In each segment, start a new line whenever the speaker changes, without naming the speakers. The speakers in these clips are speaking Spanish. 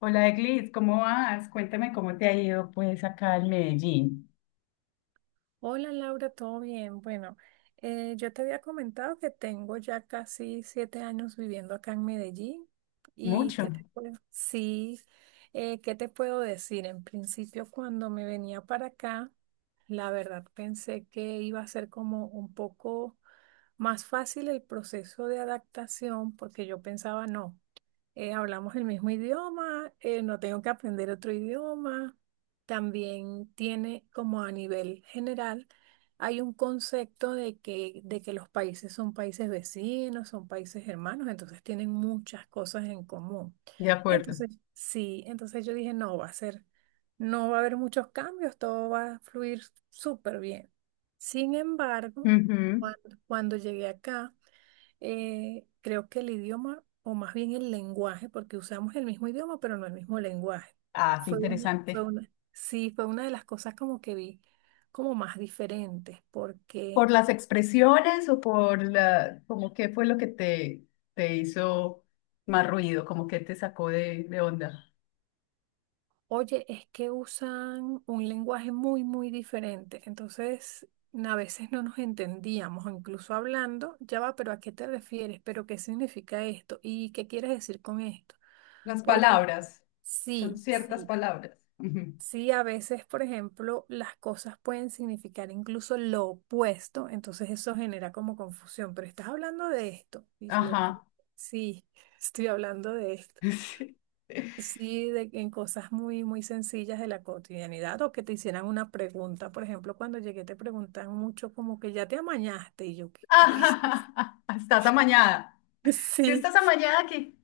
Hola Eglis, ¿cómo vas? Cuéntame cómo te ha ido pues acá en Medellín.
Hola Laura, ¿todo bien? Bueno, yo te había comentado que tengo ya casi 7 años viviendo acá en Medellín y
Mucho.
que te puedo, sí, ¿qué te puedo decir? En principio, cuando me venía para acá, la verdad pensé que iba a ser como un poco más fácil el proceso de adaptación porque yo pensaba, no, hablamos el mismo idioma, no tengo que aprender otro idioma también tiene como a nivel general, hay un concepto de que los países son países vecinos, son países hermanos, entonces tienen muchas cosas en común.
De acuerdo.
Entonces, sí, entonces yo dije, no, va a ser, no va a haber muchos cambios, todo va a fluir súper bien. Sin embargo,
Ujú.
cuando llegué acá, creo que el idioma, o más bien el lenguaje, porque usamos el mismo idioma, pero no el mismo lenguaje.
Ah, qué
Fue una, fue
interesante.
una- Sí, fue una de las cosas como que vi como más diferentes, porque,
¿Por las expresiones o por la, como qué fue lo que te hizo más ruido, como que te sacó de onda?
oye, es que usan un lenguaje muy, muy diferente. Entonces, a veces no nos entendíamos, o incluso hablando, ya va, pero ¿a qué te refieres? ¿Pero qué significa esto? ¿Y qué quieres decir con esto?
Las
Porque
palabras. Son
sí,
ciertas
sí.
palabras. Ujú.
Sí, a veces, por ejemplo, las cosas pueden significar incluso lo opuesto, entonces eso genera como confusión, pero estás hablando de esto. Y yo, como,
Ajá.
sí, estoy hablando de esto.
Sí.
Sí, de, en cosas muy, muy sencillas de la cotidianidad o que te hicieran una pregunta. Por ejemplo, cuando llegué te preguntan mucho como que ya te amañaste y yo, qué carriles.
Ajá, estás amañada. Si
Sí,
estás amañada aquí.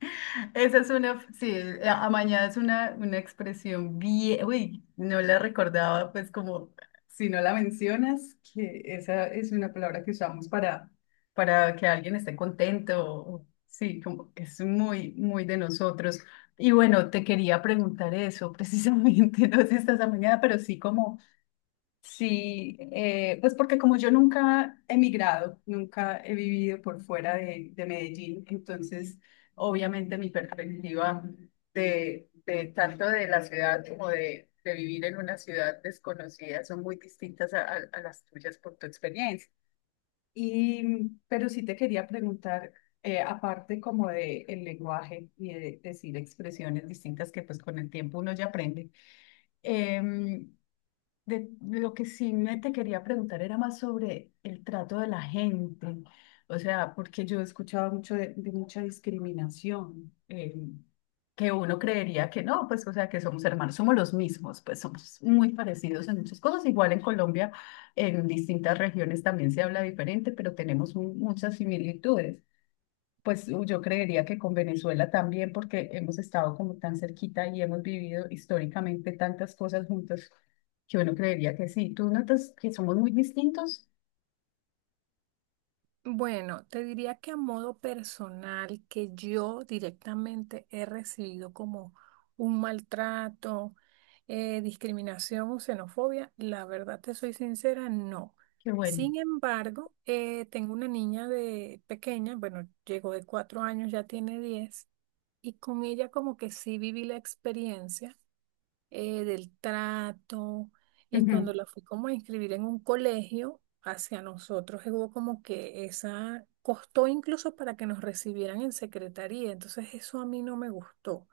Esa es una, sí, amañada es una expresión bien, uy, no la recordaba, pues como si no la mencionas, que esa es una palabra que usamos para que alguien esté contento, o sí, como que es muy, muy de nosotros. Y bueno, te quería preguntar eso precisamente, no si estás amañada, pero sí como... Sí, pues porque como yo nunca he migrado, nunca he vivido por fuera de Medellín, entonces obviamente mi perspectiva de tanto de la ciudad como de vivir en una ciudad desconocida son muy distintas a las tuyas por tu experiencia. Y, mm, pero sí te quería preguntar, aparte como de el lenguaje y de decir expresiones distintas que pues con el tiempo uno ya aprende. em, de, lo que sí me te quería preguntar era más sobre el trato de la gente, o sea, porque yo he escuchado mucho de mucha discriminación, que uno creería que no, pues, o sea, que somos hermanos, somos los mismos, pues somos muy parecidos en muchas cosas, igual en Colombia, en distintas regiones también se habla diferente, pero tenemos mu- muchas similitudes. Pues u- yo creería que con Venezuela también, porque hemos estado como tan cerquita y hemos vivido históricamente tantas cosas juntos, que uno creería que sí. Tú notas que somos muy distintos,
bueno, te diría que a modo personal, que yo directamente he recibido como un maltrato, discriminación o xenofobia, la verdad te soy sincera, no.
qué bueno.
Sin embargo, tengo una niña de pequeña, bueno, llegó de 4 años, ya tiene 10, y con ella como que sí viví la experiencia del trato. Cuando
Ujú.
la fui como a inscribir en un colegio, hacia nosotros hubo como que esa, costó incluso para que nos recibieran en secretaría, entonces eso a mí no me gustó.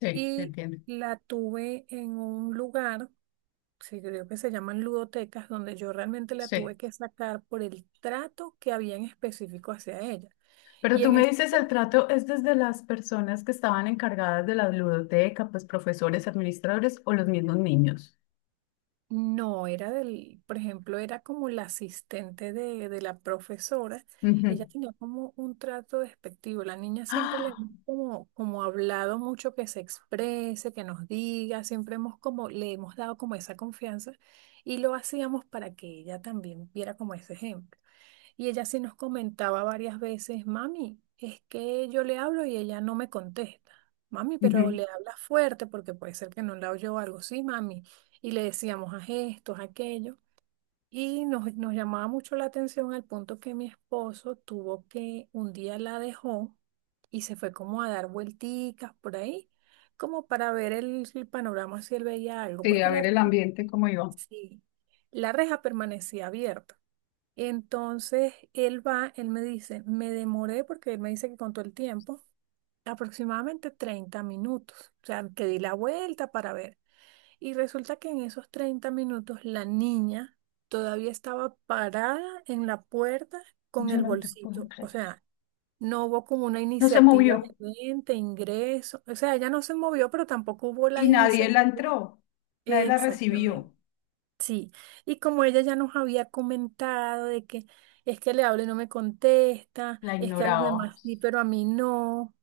Sí, te
Y
entiendo.
la tuve en un lugar, sí, creo que se llaman ludotecas, donde yo realmente la
Sí.
tuve que sacar por el trato que había en específico hacia ella.
Pero
Y
tú
en
me
ese
dices, el trato es desde las personas que estaban encargadas de la ludoteca, pues profesores, administradores o los mismos niños.
no, era del, por ejemplo, era como la asistente de la profesora. Ella
Ujú.
tenía como un trato despectivo. La niña siempre le
¡Ah!
hemos como, como hablado mucho que se exprese, que nos diga. Siempre hemos como, le hemos dado como esa confianza y lo hacíamos para que ella también viera como ese ejemplo. Y ella sí nos comentaba varias veces, mami, es que yo le hablo y ella no me contesta. Mami, pero
Ujú.
le hablas fuerte porque puede ser que no la oyó o algo. Sí, mami. Y le decíamos a gestos, a aquello. Y nos llamaba mucho la atención al punto que mi esposo tuvo que, un día la dejó y se fue como a dar vuelticas por ahí, como para ver el panorama si él veía algo,
Sí, a
porque
ver el ambiente cómo iba.
sí, la reja permanecía abierta. Entonces él va, él me dice, me demoré porque él me dice que contó el tiempo, aproximadamente 30 minutos. O sea, que di la vuelta para ver. Y resulta que en esos 30 minutos la niña todavía estaba parada en la puerta con
Yo
el
no te puedo
bolsito. O
creer.
sea, no hubo como una
No se
iniciativa
movió.
de vente, ingreso. O sea, ella no se movió, pero tampoco hubo la
Y nadie la
iniciativa.
entró, nadie la
Exactamente.
recibió,
Sí, y como ella ya nos había comentado de que es que le hablo y no me contesta,
la
es que a los
ignoraba.
demás sí, pero a mí no.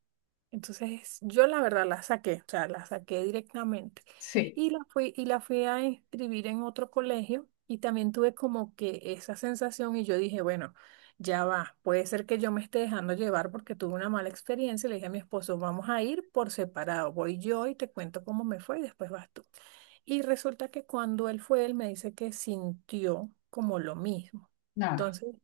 Entonces yo la verdad la saqué, o sea, la saqué directamente.
Sí,
Y la fui a inscribir en otro colegio y también tuve como que esa sensación y yo dije, bueno, ya va, puede ser que yo me esté dejando llevar porque tuve una mala experiencia y le dije a mi esposo, vamos a ir por separado, voy yo y te cuento cómo me fue y después vas tú. Y resulta que cuando él fue, él me dice que sintió como lo mismo.
nada.
Entonces,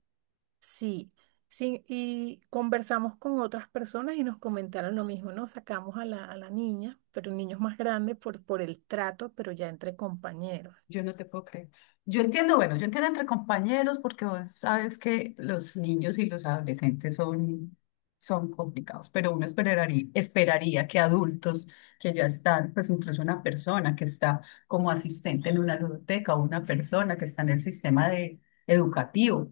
sí, sí, y conversamos con otras personas y nos comentaron lo mismo, ¿no? Sacamos a la niña, pero el niño es más grande por el trato, pero ya entre compañeros.
Yo no te puedo creer. Yo entiendo, bueno, yo entiendo entre compañeros porque vos sabes que los niños y los adolescentes son, son complicados, pero uno esperaría, esperaría que adultos que ya están, pues incluso una persona que está como asistente en una ludoteca o una persona que está en el sistema de, educativo,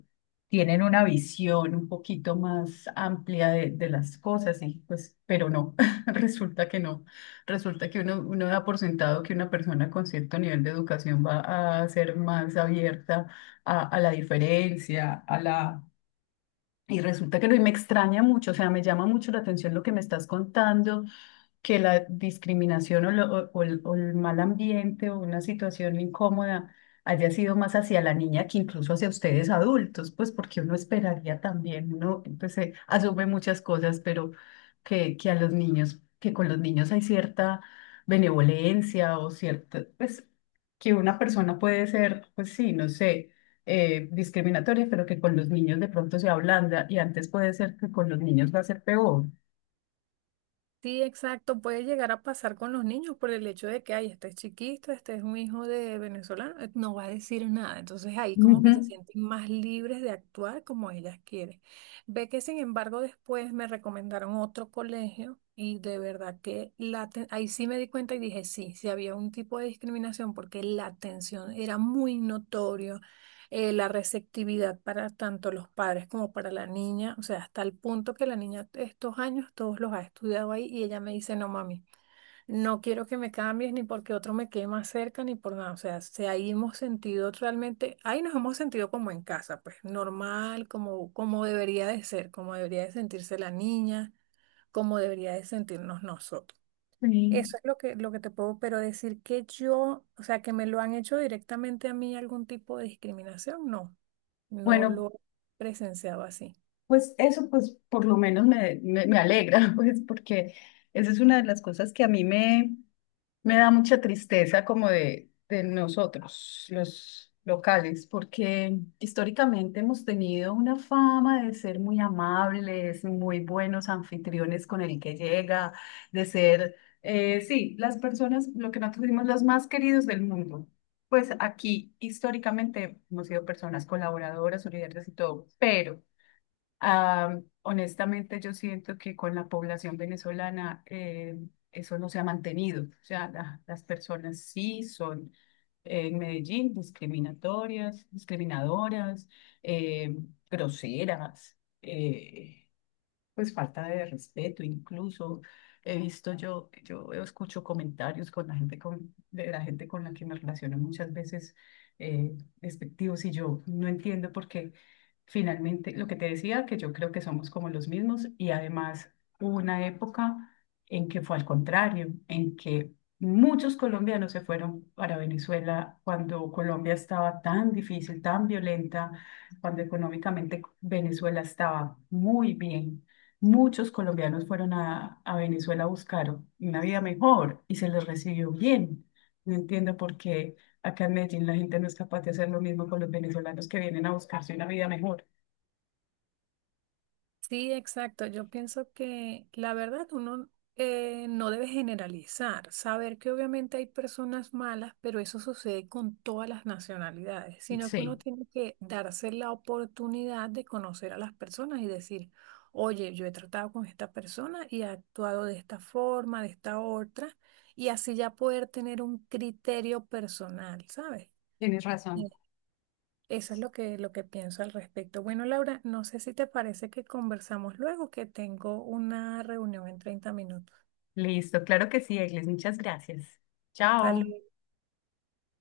tienen una visión un poquito más amplia de las cosas, y pues, pero no, resulta que no. Resulta que uno, uno da por sentado que una persona con cierto nivel de educación va a ser más abierta a la diferencia, a la... Y resulta que no, y me extraña mucho, o sea, me llama mucho la atención lo que me estás contando que la discriminación o, lo- o el mal ambiente o una situación incómoda haya sido más hacia la niña que incluso hacia ustedes adultos, pues porque uno esperaría también, uno pues, asume muchas cosas, pero que a los niños, que con los niños hay cierta benevolencia o cierta, pues que una persona puede ser, pues sí, no sé. Discriminatoria, pero que con los niños de pronto se ablanda y antes puede ser que con los niños va a ser peor.
Sí, exacto. Puede llegar a pasar con los niños por el hecho de que, ay, este es chiquito, este es un hijo de venezolano, no va a decir nada. Entonces ahí como
Ujú.
que se sienten más libres de actuar como ellas quieren. Ve que sin embargo después me recomendaron otro colegio y de verdad que ahí sí me di cuenta y dije, sí, sí había un tipo de discriminación porque la atención era muy notorio, la receptividad para tanto los padres como para la niña, o sea, hasta el punto que la niña estos años todos los ha estudiado ahí y ella me dice, no mami, no quiero que me cambies ni porque otro me quede más cerca ni por nada, o sea, se ahí hemos sentido realmente, ahí nos hemos sentido como en casa, pues normal, como, como debería de ser, como debería de sentirse la niña, como debería de sentirnos nosotros.
Sí.
Eso es lo que te puedo, pero decir que yo, o sea, que me lo han hecho directamente a mí algún tipo de discriminación, no, no
Bueno,
lo he presenciado así.
pues eso pues por lo menos me, me, me alegra, pues porque esa es una de las cosas que a mí me, me da mucha tristeza como de nosotros, los locales, porque históricamente hemos tenido una fama de ser muy amables, muy buenos anfitriones con el que llega, de ser, sí, las personas, lo que nosotros decimos, los más queridos del mundo. Pues aquí históricamente hemos sido personas colaboradoras, solidarias y todo, pero... Ah, honestamente, yo siento que con la población venezolana eso no se ha mantenido. O sea, la- las personas sí son en Medellín discriminatorias, discriminadoras, eh, groseras. Pues falta de respeto, incluso he visto yo, yo escucho comentarios con la gente con, de la gente con la que me relaciono muchas veces eh, despectivos y yo no entiendo por qué finalmente lo que te decía, que yo creo que somos como los mismos y además hubo una época en que fue al contrario, en que muchos colombianos se fueron para Venezuela cuando Colombia estaba tan difícil, tan violenta cuando económicamente Venezuela estaba muy bien. Muchos colombianos fueron a Venezuela a buscar una vida mejor y se les recibió bien. No entiendo por qué acá en Medellín la gente no es capaz de hacer lo mismo con los venezolanos que vienen a buscarse una vida mejor.
Sí, exacto. Yo pienso que la verdad uno no debe generalizar, saber que obviamente hay personas malas, pero eso sucede con todas las nacionalidades, sino que uno
Sí,
tiene que darse la oportunidad de conocer a las personas y decir, oye, yo he tratado con esta persona y he actuado de esta forma, de esta otra, y así ya poder tener un criterio personal, ¿sabes?
tienes razón.
Eso es lo que pienso al respecto. Bueno, Laura, no sé si te parece que conversamos luego, que tengo una reunión en 30 minutos.
Listo, claro que sí, Eglis. Muchas gracias.
Tal
Chao.